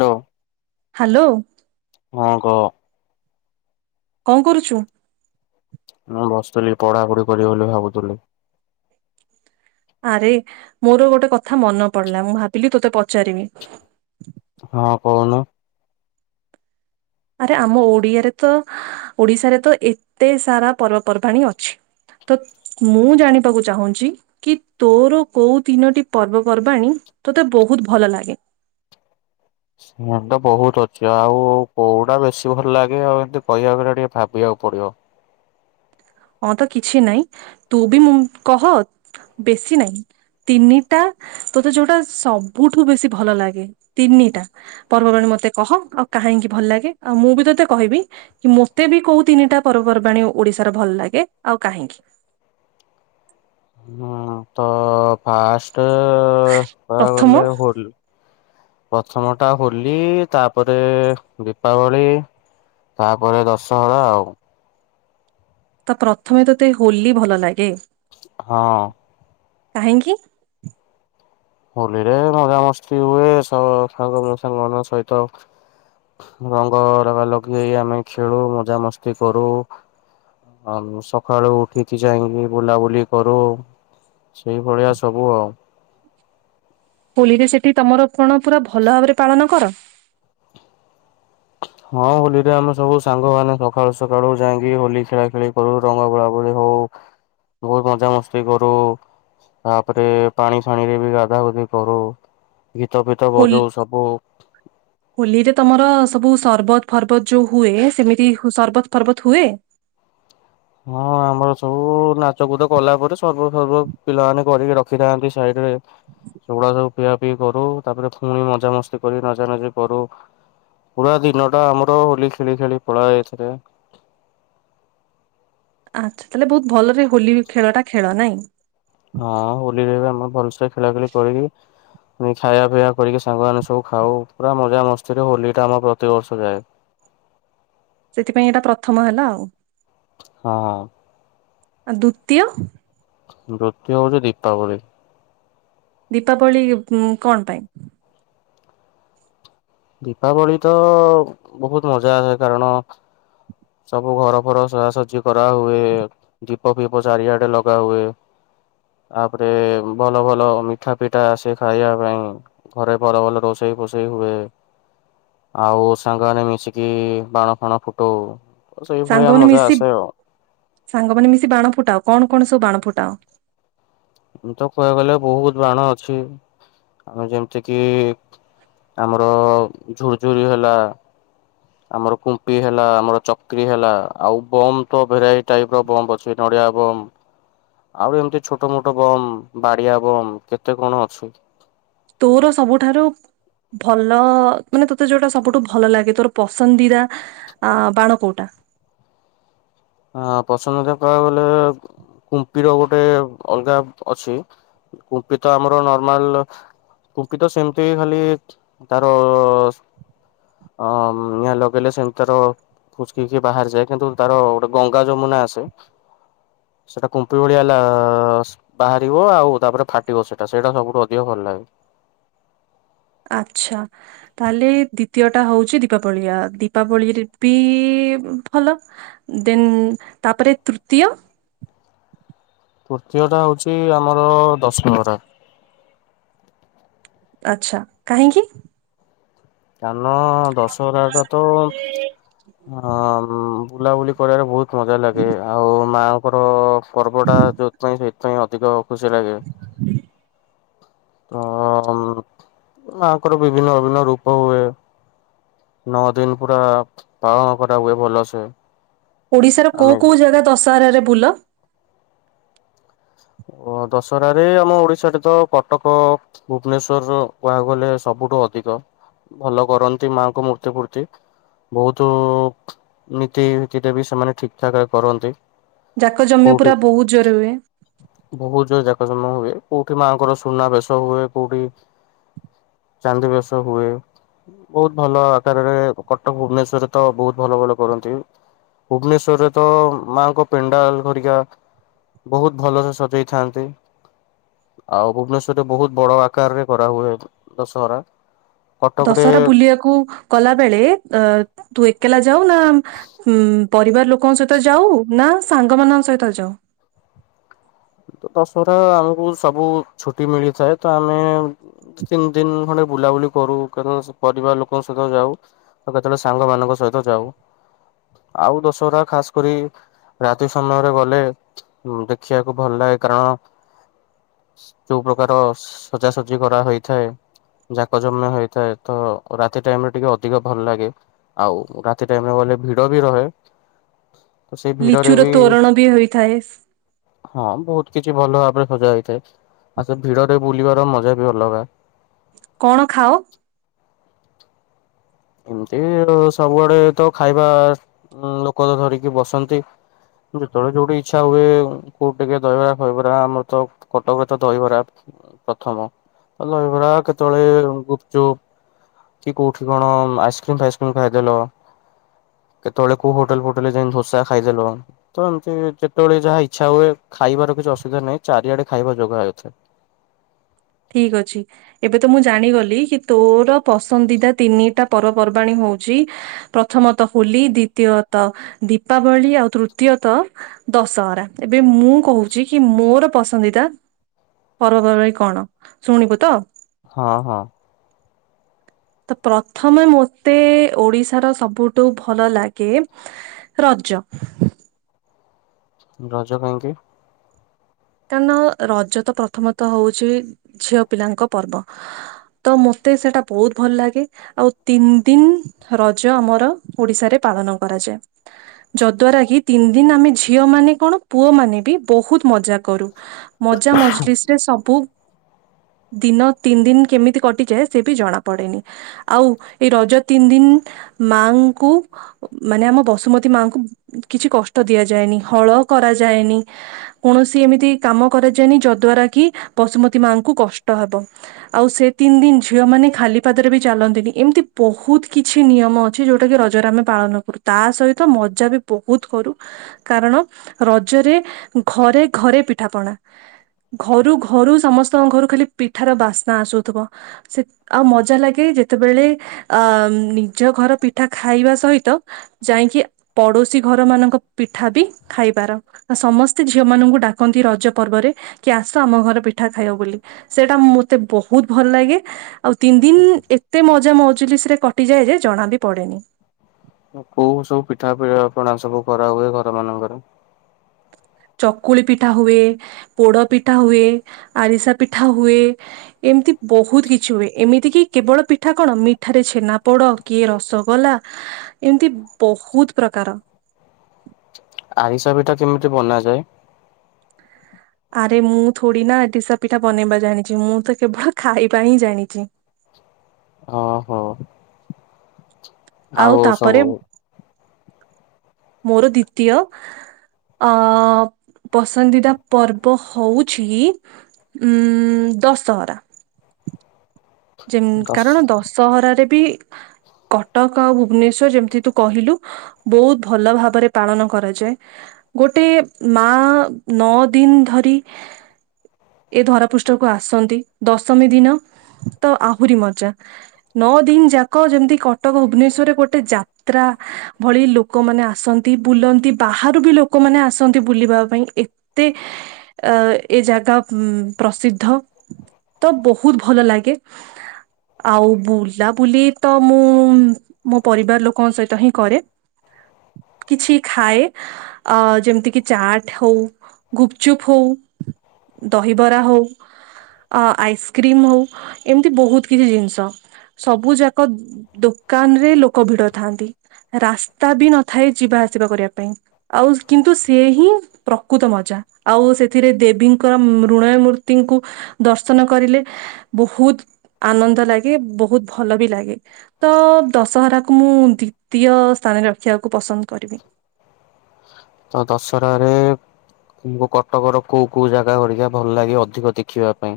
ହ ହ୍ୟାଲୋ। ହଁ କ। କଣ କରୁଛୁ ମୁଁ ବସିଥିଲି ପଢାପଢି କରିବି ବୋଲି ଭାବୁଥିଲି। ଆରେ ମୋର ଗୋଟେ କଥା ମନେ ପଡିଲା ମୁଁ ଭାବିଲି ତୋତେ ପଚାରିବି। ହଁ କହୁନ। ଆରେ ଆମ ଓଡିଆରେ ତ ଓଡିଶାରେ ତ ଏତେ ସାରା ପର୍ବପର୍ବାଣୀ ଅଛି। ତ ମୁଁ ଜାଣିବାକୁ ଚାହୁଁଛି। କି ତୋର କୋଉ ତିନୋଟି ପର୍ବ କରବାଣି ତୋତେ ବହୁତ ଭଲ ଲାଗେ ଏମତି ବହୁତ ଅଛି ଆଉ କୋଉଟା ବେଶୀ ଭଲ ଲାଗେ ଆଉ ଏମିତି କହିବାକୁ କଲେ ଟିକେ ଭାବିବାକୁ ପଡିବ। ହଁ ତ କିଛି ନହିଁ ତୁ ବି ମୁଁ କହ ବେଶୀ ନହିଁ। ତିନିଟା ତୋତେ ଯୋଉଟା ସବୁଠୁ ବେଶି ଭଲ ଲାଗେ ତିନିଟା। ପର୍ବବାଣୀ ମତେ କହ ଆଉ କାହିଁକି ଭଲ ଲାଗେ ଆଉ ମୁଁ ବି ତୋତେ କହିବି ମତେ ବି କୋଉ ତିନିଟା ପର୍ବପର୍ବାଣିୀ ଓଡିଶାର ଭଲ ଲାଗେ ଆଉ କାହିଁକି। ହୁଁ ତ ଫାଷ୍ଟ କହା ପ୍ରଥମ ଗଲେ ହ ପ୍ରଥମ ଟା ହୋଲି ତାପରେ ଦୀପାବଳି ତାପରେ ଦଶହରା ଆଉ। ତ ପ୍ରଥମେ ତତେ ହୋଲି ଭଲ ଲାଗେ ହଁ। କାହିଁକି? ହୋଲି ରେ ମଜାମସ୍ତି ହୁଏ ସବ ସା ସାଙ୍ଗ ସହିତ ରଙ୍ଗ ଲଗା ଲଗେଇ ହେଇ ଆମେ ଖେଳୁ ମଜାମସ୍ତି କରୁ ଆଉ ସକାଳୁ ଉଠିକି ଯାଇକି ବୁଲାବୁଲି କରୁ। ସେଇଭଳିଆ ସବୁ ଆଉ। ହୋଲିରେ ସେଠି ତମର କଣ ପୁରା ଭଲ ଭାବରେ ପାଳନ କର। ହଁ ହୋଲିରେ ଆମେ ସବୁ ସାଙ୍ଗମାନୋନେ ସକାଳୁ ସକାଳୁ ଯାଇକି ହୋଲି ଖେଳା ଖେଳି କରୁ ରଙ୍ଗ ବୋଳା ବୋଳି ହଉ। ବହୁତ ମଜାାମସ୍ତି କରୁ। ତାପରେ ପାଣି ଫାଣି ରେ ବି ଗାଧା ଗୁଧି କରୁ ଗୀତ ଫିତ ହୋଲି ବଜାଉ ସବୁ। ହୋଲିରେ ତମର ସବୁ ସରବତ ଫର୍ବତ ଯୋଉ ହୁଏ ସେମିତି ସରବତ ଫର୍ବତ ହୁଏ। ହଁ ଆମର ସବୁ ନାଚ କଚ କଲା ପରେ ସର୍ବ ସର୍ବ ପିଲାମାନୋନ କରିକି ରଖିଥାନ୍ତି ସାଇଡ ରେ ସେୁଗୁଡା ସବୁ ପିଆ ପିଇ କରୁ। ତାପରେ ପୁଣି ମଜା ମସ୍ତି କରି ନଚା ନଚି କରୁ। ପୁରା ଦିନ ଟା ଆମର ହୋଲି ଖେଳି ଖେଳି ପଳାଏ ଏଥିରେ। ଆଚ୍ଛା! ତାହେଲେ ବହୁତ ଭଲରେ ହୋଲି ଖେଳ ଟା ଖେଳ ନାଇଁ, ହଁ ହୋଲିରେ ଆମେ ଭଲସେ ଖେଳାଖେଳି କରିବୁ। ପୁଣି ଖାଇବା ପିଇଆ କରିକି ସାଙ୍ଗମାନେ ସବୁ ଖାଉ ପୁରା ମଜା ମସ୍ତିରେ ହୋଲି ଟା ଆମର ପ୍ରତିିବର୍ଷ ଯାଏ। ସେଥିପାଇଁ ଏଇଟା ପ୍ରଥମ ହେଲା ଆଉ, ହଁ, ଆଉ ଦ୍ଵିତୀୟ? ଦ୍ଵିତୀୟ ହେଉଛି ଦୀପାବଳି। ଦୀପାବଳି ଉ କଣ ପାଇଁ? ଦୀପାବଳି ତ ବହୁତ ମଜା ଆସେ କାରଣ ସବୁ ଘର ଫର ସଜାସଜି କରା ହୁଏ। ଦୀପ ଫିପ ଚାରିଆଡେ ଲଗା ହୁଏ। ତାପରେ ଭଲ ଭଲ ମିଠା ପିଠା ଆସେ ଖାଇବା ପାଇଁ। ଘରେ ଭଲ ଭଲ ରୋଷେଇ ଫୋଷେଇ ହୁଏ। ଆଉ ସାଙ୍ଗମାନେ ମିଶିକି ବାଣ ଫାଣ ଫୁଟଉ। ସେଇଭଳିଆ ସାଙ୍ଗମାନେ ମଜା ମିଶି ଆସେ ଆଉ। ସାଙ୍ଗମାନୋନ ମିଶି ବାଣ ଫୁଟାଅ କଣ କଣ ସବୁ ବାଣ ଫୁଟାଅ। ମୁଁ ତ କହିବାକୁ ଗଲେ ବହୁତ ବାଣ ଅଛି। ହଁ ଯେମିତି କିି ଆମର ଝୁୁରଝୁରି ହେଲା। ଆମର କୁମ୍ପି ହେଲା, ଆମର ଚକ୍ରି ହେଲା, ଆଉ ବମ୍ ତ ଭେରାଇଟି ଟାଇପ ର ବମ୍ ଅ ସେ ନଡ଼ିଆ ବମ୍। ଆଉ ଏମିତି ଛୋଟ ମୋଟ ବମ୍, ବାଡିଆ ବମ୍, କେତେ କଣ ଅଛି। ତୋର ସବୁଠାରୁ ଭଲ ମାନେ ତୋତେ ଯୋଉଟା ସବୁଠୁ ଭଲ ଲାଗେ ତୋର ପସନ୍ଦିଦା ଆ ବାଣ କୋଉଟା? ହଁ ପସନ୍ଦିଦା କହିବାକୁ ଗଲେ, କୁମ୍ପିର ଗୋଟେ ଅଲଗା ଅଛି। କୁମ୍ପି ତ ଆମର ନର୍ମାଲ କୁମ୍ପି ତ ସେମିତି ଖାଲି ତାର ଅ ନିଆଁ ଲଗେଇଲେ ସେମିତି ତାର ଫୁସକିକି ବାହାରିଯାଏ, କିନ୍ତୁ ତାର ଗଙ୍ଗା ଯମୁନା ଆସେ, ସେଟା କୁମ୍ପି ଭଳିଆ ଲା ବାହାରିବ ଆଉ ତାପରେ ଫାଟିବ ସେଇଟା, ସେଇଟା ସବୁଠୁ ଅଧିକ ଭଲ ଲାଗେ। ଆଚ୍ଛା! ତାହେଲେ ଦ୍ଵିତୀୟ ଟା ହଉଛି ଦୀପାବଳି ଆ ଦୀପାବଳିରେ ବି ଭଲ ଦେନ୍ ତାପରେ ତୃତୀୟ? ତୃତୀୟ ଟା ହଉଛି ଆମର ଦଶହରା। ଆଛା। କାହିଁକି? କାରଣ ଦଶହରା ଟା ତ ଅ ବୁଲାବୁଲି କରିବାରେ ବହୁତ ମଜା ଲାଗେ। ଆଉ ମା ଙ୍କର ପର୍ବଟା ଯୋଉଥିପାଇଁ ସେଇଥିପାଇଁ ଅଧିକ ଖୁସି ଲାଗେ ଅ ଅମ୍ ମା ଙ୍କର ବିଭିନ୍ନ ବିଭିନ୍ନ ରୂପ ହୁଏ। ନଅ ଦିନ ପୁରା, ପାଳନ କରା ହୁଏ ଭଲସେ। ଓଡିଶାର କୋଉ ଆମେ କୋଉ ଜାଗା ଦଶହରାରେ ବୁଲ? ଓ ଦଶହରା ରେ ଆମ ଓଡିଶାରେ ତ କଟକ ଭୁବନେସ୍ୱର ର କୁହିବାକୁ ଗଲେ ସବୁଠୁ ଅଧିକ। ଭଲ କରନ୍ତି ମା ଙ୍କ ମୂର୍ତ୍ତି ଫୂର୍ତ୍ତି ବହୁତ ନୀତିରିତିରେ ବି ସେମାନେ ଠିକ ଠାକ ରେ କରନ୍ତି। ଯାକ ଜମି କୋଉଠି ପୁରା ବହୁତ ଜୋର ହୁଏ। ବହୁତ ଜୋର ଯାକ ଜମ ହୁଏ। କୋଉଠି ମାଆ ଙ୍କର ସୁନା ବେଶ ହୁଏ, କୋଉଠି ଚାନ୍ଦି ବେଶ ହୁଏ। ବହୁତ ଭଲ ଆକାରରେ କଟକ, ଭୁବନେଶ୍ଵରରେ ତ ବହୁତ ଭଲ ଭଲ କରନ୍ତି। ଭୁବନେଶ୍ଵରରେ ତ ମାଆଙ୍କ ପେଣ୍ଡାଲ ଘରିକା ବହୁତ ଭଲରେ ସଜେଇଥାନ୍ତି। ଆଉ ଭୁବନେଶ୍ଵରରେ ବହୁତ ବଡ ଆକାର ରେ କରାହୁୁଏ ଦଶହରା। କଟକରେ ଦଶହରା ବୁଲିବାକୁ ଗଲା ବେଳେ ଅ ତୁ ଏକଲା ଯାଉ ନା ଉ ପରିବାର ଲୋକଙ୍କ ସହିତ ଯାଉ, ନା ସାଙ୍ଗମାନଙ୍କ ସହିତ ଯାଉ? ଦଶହରା ଆମକୁ ସବୁ ଛୁଟି ମିଳିଥାଏ, ତ ଆମେ ତିନି ଦିନ ଖଣ୍ଡେ ବୁଲାବୁଲି କରୁ। କାରଣ ପରିବାର ଲୋକଙ୍କ ସହିତ ଯାଉ। ଆଉ କେତେବେଳେ ସାଙ୍ଗ ମାନଙ୍କ ସହିତ ଯାଉ। ଆଉ ଦଶହରା ଖାସ କରି, ରାତି ସମୟରେ ଗଲେ, ଦେଖିବାକୁ ଭଲ ଲାଗେ କାରଣ, ଯୋଉ ପ୍ରକାର ସଜାସଜି କରାହୋଥାଏ। ଯାକ ଜମ୍ୟ ହେଇଥାଏ ତ, ରାତି ଟାଇମ ରେ ଟିକେ ଅଧିକ ଭଲ ଲାଗେ। ଆଉ ରାତି ଟାଇମ ରେ ଗଲେ ଭିଡ ବି ରହେ। ତ ସେଇ ଭିଡରେ ଲିଚୁର ବି ତୋରଣ ବି ହୋଇଥାଏ। ହଁ ବହୁତ କିଛି ଭଲ ଭାବରେ ସଜା ହେଇଥାଏ। ଆଉ ସେ ଭିଡ ରେ ବୁଲିବାର ମଜା ବି ଅଲଗା। କଣ ଖାଅ? ଏମତି ତ ସବୁଆଡେ ତ ଖାଇବା ଲୋକ ଧରିକି ବସନ୍ତି। ଯେତେବେଳେ ଯୋଉଠି ଇଚ୍ଛା ହୁଏ କୋଉଠି ଟିକେ ଦହିବରା ଫହିବରା ଆମର ତ କଟକରେ ତ ଦହିବରା ପ୍ରଥମ। ଦହିବରା କେତେବେଳେ ଗୁପଚୁପ କି କୋଉଠି କଣ ଆଇସ୍କ୍ରିମ୍ ଫାଇସ୍କ୍ରିମ୍ ଖାଇଦେଲ, କେତେବେଳେ କୋଉ ହୋଟେଲ ଫୋଟେଲ ରେ ଯାଇଁକି ଦୋସା ଖାଇଦେଲ ତ ଏମତି ଯେତେବେଳେ ଯାହା ଇଚ୍ଛା ହୁଏ ଖାଇବାର କିଛି ଅସୁବିଧା ନାହିଁ, ଚାରିଆଡେ ଖାଇବା ଯୋଗ ହେଇଥାଏ। ଠିକ୍ ଅଛି। ଏବେ ତ ମୁଁ ଜାଣିଗଲି କି ତୋର ପସନ୍ଦିଦା ତିନିଟା ପର୍ବପର୍ବାଣୀ ହଉଚି ପ୍ରଥମତଃ ହୋଲି, ଦ୍ଵିତୀୟତଃ ଦୀପାବଳି, ଆଉ ତୃତୀୟତଃ ଦଶହରା। ଏବେ ମୁଁ କହୁଚି କି ମୋର ପସନ୍ଦିଦା ପର୍ବପର୍ବାଣୀ କଣ? ଶୁଣିବୁ ତ? ହଁ ହଁ। ତ ପ୍ରଥମେ ମତେ ଓଡିଶାର ସବୁଠୁ ଭଲ ଲାଗେ ରଜ। ରଜ କେନ୍ତି କାରଣ ରଜ ତ ପ୍ରଥମତଃ ହଉଚ ଝିଅ ପିଲାଙ୍କ ପର୍ବ। ତ ମତେ ସେଟା ବହୁତ ଭଲ ଲାଗେ। ଆଉ ତିନ୍ ଦିନ୍ ରଜ ଆମର ଓଡିଶାରେ ପାଳନ କରାଯାଏ। ଯଦ୍ଵାରା କିି ତିନ୍ ଦିନ୍ ଆମେ ଝିଅ ମାନେ କଣ ପୁଅ ମାନେ ବି ବହୁତ୍ ମଜା କରୁ। ମଜା ମଜଲିସ୍ ରେ ସବୁ ଦିନ ତିନ୍ ଦିନ୍ କେମିତି କଟିଯାଏ ସେ ବି ଜଣା ପଡେନି। ଆଉ ଏଇ ରଜ ତିନ୍ ଦିନ୍ ମାଙ୍କୁ ମାନେ ଆମ ବସୁମତୀ ମାଙ୍କୁ କିଛି କଷ୍ଟ ଦିଆଯାଏନି। ହଳ କରାଯାଏନି। କୌଣସି ଏମିତି କାମ କରାଯାଏନି ଯଦ୍ୱାରା କି ବସୁମତୀ ମାଙ୍କୁ କଷ୍ଟ ହବ। ଆଉ ସେ ତିନ୍ ଦିନ୍ ଝିଅ ମାନେ ଖାଲିପାଦରେ ବି ଚାଲନ୍ତିନି। ଏମିତି ବହୁତ କିଛି ନିୟମ ଅଛି, ଯୋଉଟା କି ରଜରେ ଆମେ ପାଳନ କରୁ। ତା ସହିତ ମଜା ବି ବହୁତ କରୁ। କାରଣ ରଜରେ ଘରେ ଘରେ ପିଠାପଣା। ଘରୁ ଘରୁ ସମସ୍ତଙ୍କ ଘରୁ ଖାଲି ପିଠାର ବାସ୍ନା ଆସୁଥିବ। ସେ ଆଉ ମଜା ଲାଗେ ଯେତେବେଳେ ଅମ୍ ନିଜ ଘର ପିଠା ଖାଇବା ସହିତ ଯାଇଁକି ପଡୋଶୀ ଘର ମାନଙ୍କ ପିଠା ବି ଖାଇବାର। ଆ ସମସ୍ତେ ଝିଅ ମାନଙ୍କୁ ଡାକନ୍ତି ରଜ ପର୍ବରେ, କି ଆସ ଆମ ଘରେ ପିଠା ଖାଇବ ବୋଲି। ସେଟା ମତେ ବହୁତ୍ ଭଲ୍ ଲାଗେ। ଆଉ ତିନ୍ ଦିନ୍ ଏତେ ମଜା ମଜୁଲିସ ରେ କଟିଯାଏ ଯେ ଜଣା ବି ପଡେନି। କୋଉ ସବୁ ପିଠା ପଣା ସବୁ କରା ହୁଏ ଘର ମାନଙ୍କରେ? ଚକୁଳି ପିଠା ହୁଏ, ପୋଡ ପିଠା ହୁଏ, ଆରିସା ପିଠା ହୁଏ। ଏମତି ବହୁତ୍ କିଛି ହୁଏ। ଏମିତି କିି କେବଳ ପିଠା କଣ ମିଠାରେ ଛେନା ପୋଡ କି ରସଗୋଲା ଏମତି ବହୁତ୍ ପ୍ରକାର। ଆରିସା ପିଠା କେମିତି ବନାଯାଏ? ଆରେ ମୁଁ ଥୋଡି ନା ଆରିସା ପିଠା ବନେଇବା ଜାଣିଚି। ମୁଁ ତ କେବଳ ଖାଇବା ହିଁ ଜାଣିଚି। ଓହୋ। ଆଉ ତାପରେ ମୋର ଦ୍ଵିତୀୟ ଅ ପସନ୍ଦିଦା ପର୍ବ ହଉଛି ଉଁ -ଦଶହରା। ଯେମ୍ ଦଶ କାରଣ ଦଶହରାରେ ବି କଟକ ଆଉ ଭୁବନେଶ୍ଵର ଯେମ୍ତି ତୁ କହିଲୁ। ବୋଉତ୍ ଭଲ ଭାବରେ ପାଳନ କରାଯାଏ। ଗୋଟେ ମା ନଅ ଦିନ୍ ଧରି ଏ ଧରା ପୃଷ୍ଠକୁ ଆସନ୍ତି ଦଶମୀ ଦିନ। ତ ଆହୁରି ମଜା, ନଅ ଦିନ୍ ଯାକ ଯେମିତି କଟକ ଭୁବନେଶ୍ଵରରେ ଗୋଟେ ଯାତ୍ରା। ଭଳି ଲୋକମାନେ ଆସନ୍ତି, ବୁଲନ୍ତି ବାହାରୁ ବି ଲୋକମାନେ ଆସନ୍ତି ବୁଲିବା ପାଇଁ। ଏ ଦି ଅ ଏ ଜାଗା ଉ ପ୍ରସିଦ୍ଧ। ତ ବୋହୁତ୍ ଭଲ ଲାଗେ। ଆଉ ବୁଲାବୁଲି ତ ମୁଁ ମୋ ପରିବାର ଲୋକଙ୍କ ସହିତ ହିଁ କରେ। କିଛି ଖାଏ। ଅ ଯେମ୍ତି କିି ଚାଟ୍ ହୋଉ ଗୁପଚୁପ୍ ହୋଉ। ଦହିବରା ହୋଉ, ଅ ଆଇସ୍କ୍ରିମ୍ ହୋଉ। ଏମ୍ତି ବୋହୁତ୍ କିଛି ଜିନ୍ଷ ସବୁ ଯାକ ଦୋକାନ୍ ରେ ଲୋକ ଭିଡ ଥାନ୍ତି। ରାସ୍ତା ବି ନଥାଏ ଯିବା ଆସିବା କରିବା ପାଇଁ, ଆଉ କିନ୍ତୁ ସିଏ ହିଁ ପ୍ରକୃତ ମଜା ଆଉ ସେଥିରେ ଦେବୀଙ୍କର ମୃଣୟ ମୂର୍ତ୍ତିଙ୍କୁ ଦର୍ଶନ କରିଲେ ବୋହୁତ୍ ଆନନ୍ଦ ଲାଗେ, ବୋହୁତ୍ ଭଲ ବି ଲାଗେ। ତ ଦଶହରାକୁ ମୁଁ ଦ୍ଵିତୀୟ ସ୍ଥାନରେ ରଖିଆକୁ ପସନ୍ଦ କରିବି। ତ ଦଶରା ରେ ମୁଁ କଟକ ର କୋଉ କୋଉ ଜାଗା ଗରିକା ଭଲ୍ ଲାଗେ ଅଧିକ ଦେଖିବା ପାଇଁ,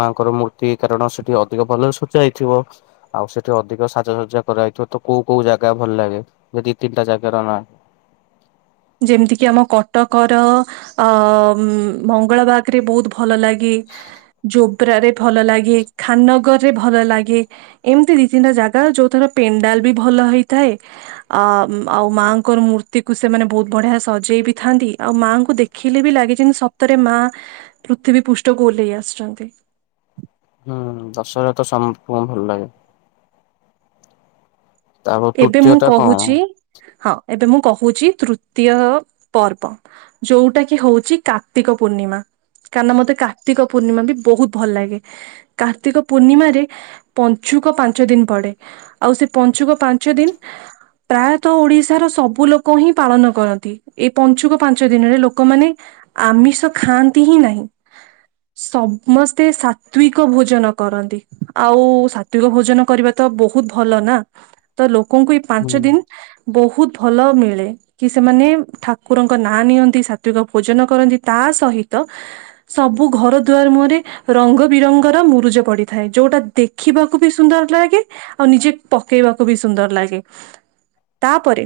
ମାଆଙ୍କର ମୂ ତି କାରଣ ସେଠି ଅଧିକ ଭଲରେ ସଜା ହେଇଥିବ। ଆଉ ସେଠି ଅଧିକ ସାଜସଜା କରାହେଇଥିବ ତ କୋଉ କୋଉ ଜାଗା ଭଲ୍ ଲାଗେ? ଯେ ଦି ତିନ୍ଟା ଜାଗ ର ନାଁ। ଯେମିତି କିି ଆମ କଟକର ଅ- ମ୍ -ମଙ୍ଗଳା ବାଗ୍ ରେ ବୋହୁତ୍ ଭଲ ଲାଗେ, ଜୋବ୍ରା ରେ ଭଲ ଲାଗେ, ଖାନ୍ ନଗର୍ ରେ ଭଲ ଲାଗେ ଏମ୍ତି ଦି ତିନ୍ଟା ଜାଗା ଯୋଉଥର ପେଣ୍ଡାଲ୍ ବି ଭଲ ହୋଇଥାଏ। ଆ- ମ୍ ଆଉ ମାଆଙ୍କର ମୂର୍ତ୍ତି କୁ ସେମାନେ ଭୋଉତ୍ ବଢିଆ ସଜେଇ ବି ଥାନ୍ତି, ଆଉ ମାଆଙ୍କୁ ଦେଖିଲେ ବି ଲାଗି ଯେମତି ସତରେ ମା ପୃଥିବୀ ପୁଉଷ୍ଠକୁ ଓହ୍ଲେଇ ଆସିଛନ୍ନ୍ତି। ହୁଁ ଦଶହରା ତ ସମସ୍ତଙ୍କୁ ଭଲ୍ ଲାଗେ। ତାପରେ ଏବେ ତୃତୀୟ ମୁଁ ଟା କଣ? କହୁଛି, ହଁ ଏବେ ମୁଁ କହୁଛି ତୃତୀୟ ପର୍ବ। ଯୋଉଟା କି ହୋଉଚି କାର୍ତ୍ତିକ ପୂର୍ଣ୍ଣିମା। କାରଣ ମତେ କାର୍ତିକ ପୂର୍ଣ୍ଣିମା ବି ବୋହୁତ୍ ଭଲ ଲାଗେ। କାର୍ତ୍ତିକ ପୂର୍ଣ୍ଣିମାରେ ପଞ୍ଚୁକ ପାଞ୍ଚ ଦିନ୍ ପଡେ, ଆଉ ସେ ପଞ୍ଚୁକ ପାଞ୍ଚ୍ ପାଞ୍ଚ ଦିନ୍ ପ୍ରାୟତଃ ଓଡିଶାର ସବୁ ଲୋକ ହିଁ ପାଳନ କରନ୍ତି। ଏଇ ପଞ୍ଚୁକ ପାଞ୍ଚ ଦିନରେ ଲୋକମାନେ ଆମିଷ ଖାଆନ୍ତି ହିଁ ନାହିଁ। ସମସ୍ତେ ସାତ୍ରିକ ଭୋଜନ କରନ୍ତି ଆଉ ସା ତ୍ରିକ ଭୋଜନ କରିବା ତ ବୋହୁତ୍ ଭଲ ନା, ତ ଲୋକଙ୍କୁ ଏଇ ହୁଁ ପାଞ୍ଚ ଦିନ୍ ବୋହୁତ୍ ଭଲ ମିଳେ। କି ସେମାନେ ଠାକୁରଙ୍କ ନାଁ ନିଅନ୍ତି ସାତ୍ରିକ ଭୋଜନ କରନ୍ତି ତା ସହିତ ସବୁ ଘର ଦୁଆର ମୁହଁରେ। ରଙ୍ଗ ବିରଙ୍ଗର ମୁରୁଜ ପଡିଥାଏ ଯୋଉଟା ଦେଖିବାକୁ ବି ସୁନ୍ଦର ଲାଗେ। ଆଉ ନିଜେ ପକେଇବାକୁ ବି ସୁନ୍ଦର ଲାଗେ। ତା ପରେ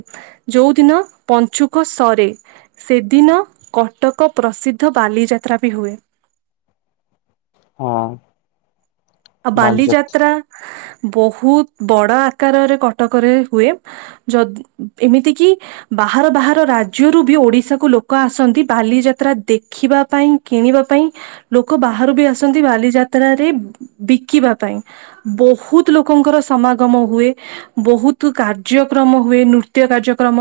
ଯୋଉଦିନ ପଞ୍ଚୁକ ସରେ ସେଦିନ କଟକ ପ୍ରସିଦ୍ଧ ବାଲିଯାତ୍ରା ବି ହୁଏ। ହଁ। ଆଉ ବାଲିଯାତ୍ରା ବହୁତ ବଡ ଆକାରରେ କଟକରେ ହୁଏ। ଯଦ ଏମିତି କିି ବାହାର ବାହାର ରାଜ୍ୟରୁ ବି ଓଡିଶାକୁ ଲୋକ ଆସନ୍ତି ବାଲିଯାତ୍ରା ଦେଖିବା ପାଇଁ କିଣିବା ପାଇଁ ଲୋକ ବାହାରୁ ବି ଆସନ୍ତି ବାଲିଯାତ୍ରାରେ ବି ବିକିବା ପାଇଁ। ବହୁତ ଲୋକଙ୍କର ସମାଗମ ହୁଏ। ବହୁତ କାର୍ଯ୍ୟକ୍ରମ ହୁଏ ନୃତ୍ୟ କାର୍ଯ୍ୟକ୍ରମ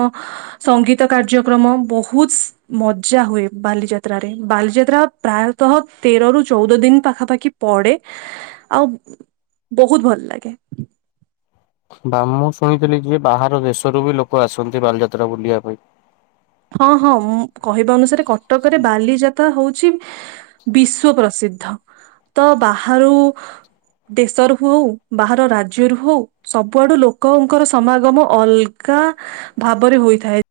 ସଙ୍ଗୀତ କାର୍ଯ୍ୟକ୍ରମ ବହୁସ ମଜା ହୁଏ ବାଲିଯାତ୍ରାରେ ବାଲିଯାତ୍ରା ପ୍ରାୟତଃ ତେର ରୁ ଚଉଦ ଦିନ ପାଖାପାଖି ପଡେ। ଆଉ ବହୁତ ଭଲ ଲାଗେ। ବା ମୁଁ ଶୁଣିଥିଲି ଯିଏ ବାହାର ଦେଶରୁ ବି ଲୋକ ଆସନ୍ତି ବାଲିଯାତ୍ରା ବୁଲିବା ପାଇଁ। ହଁ ହଁ ମୁଁ କହିବା ଅନୁସାରେ କଟକରେ ବାଲିଯାତ ତ୍ରା ହଉଛି ବିଶ୍ଵ ପ୍ରସିଦ୍ଧ ତ ବାହାରୁ ଦେଶରୁ ହୋଉ ବାହାର ରାଜ୍ୟରୁ ହଉ ସବୁଆଡୁ ଲୋକଙ୍କର ସମାଗମ ଅଲଗା ଭାବରେ ହୋଇଥାଏ।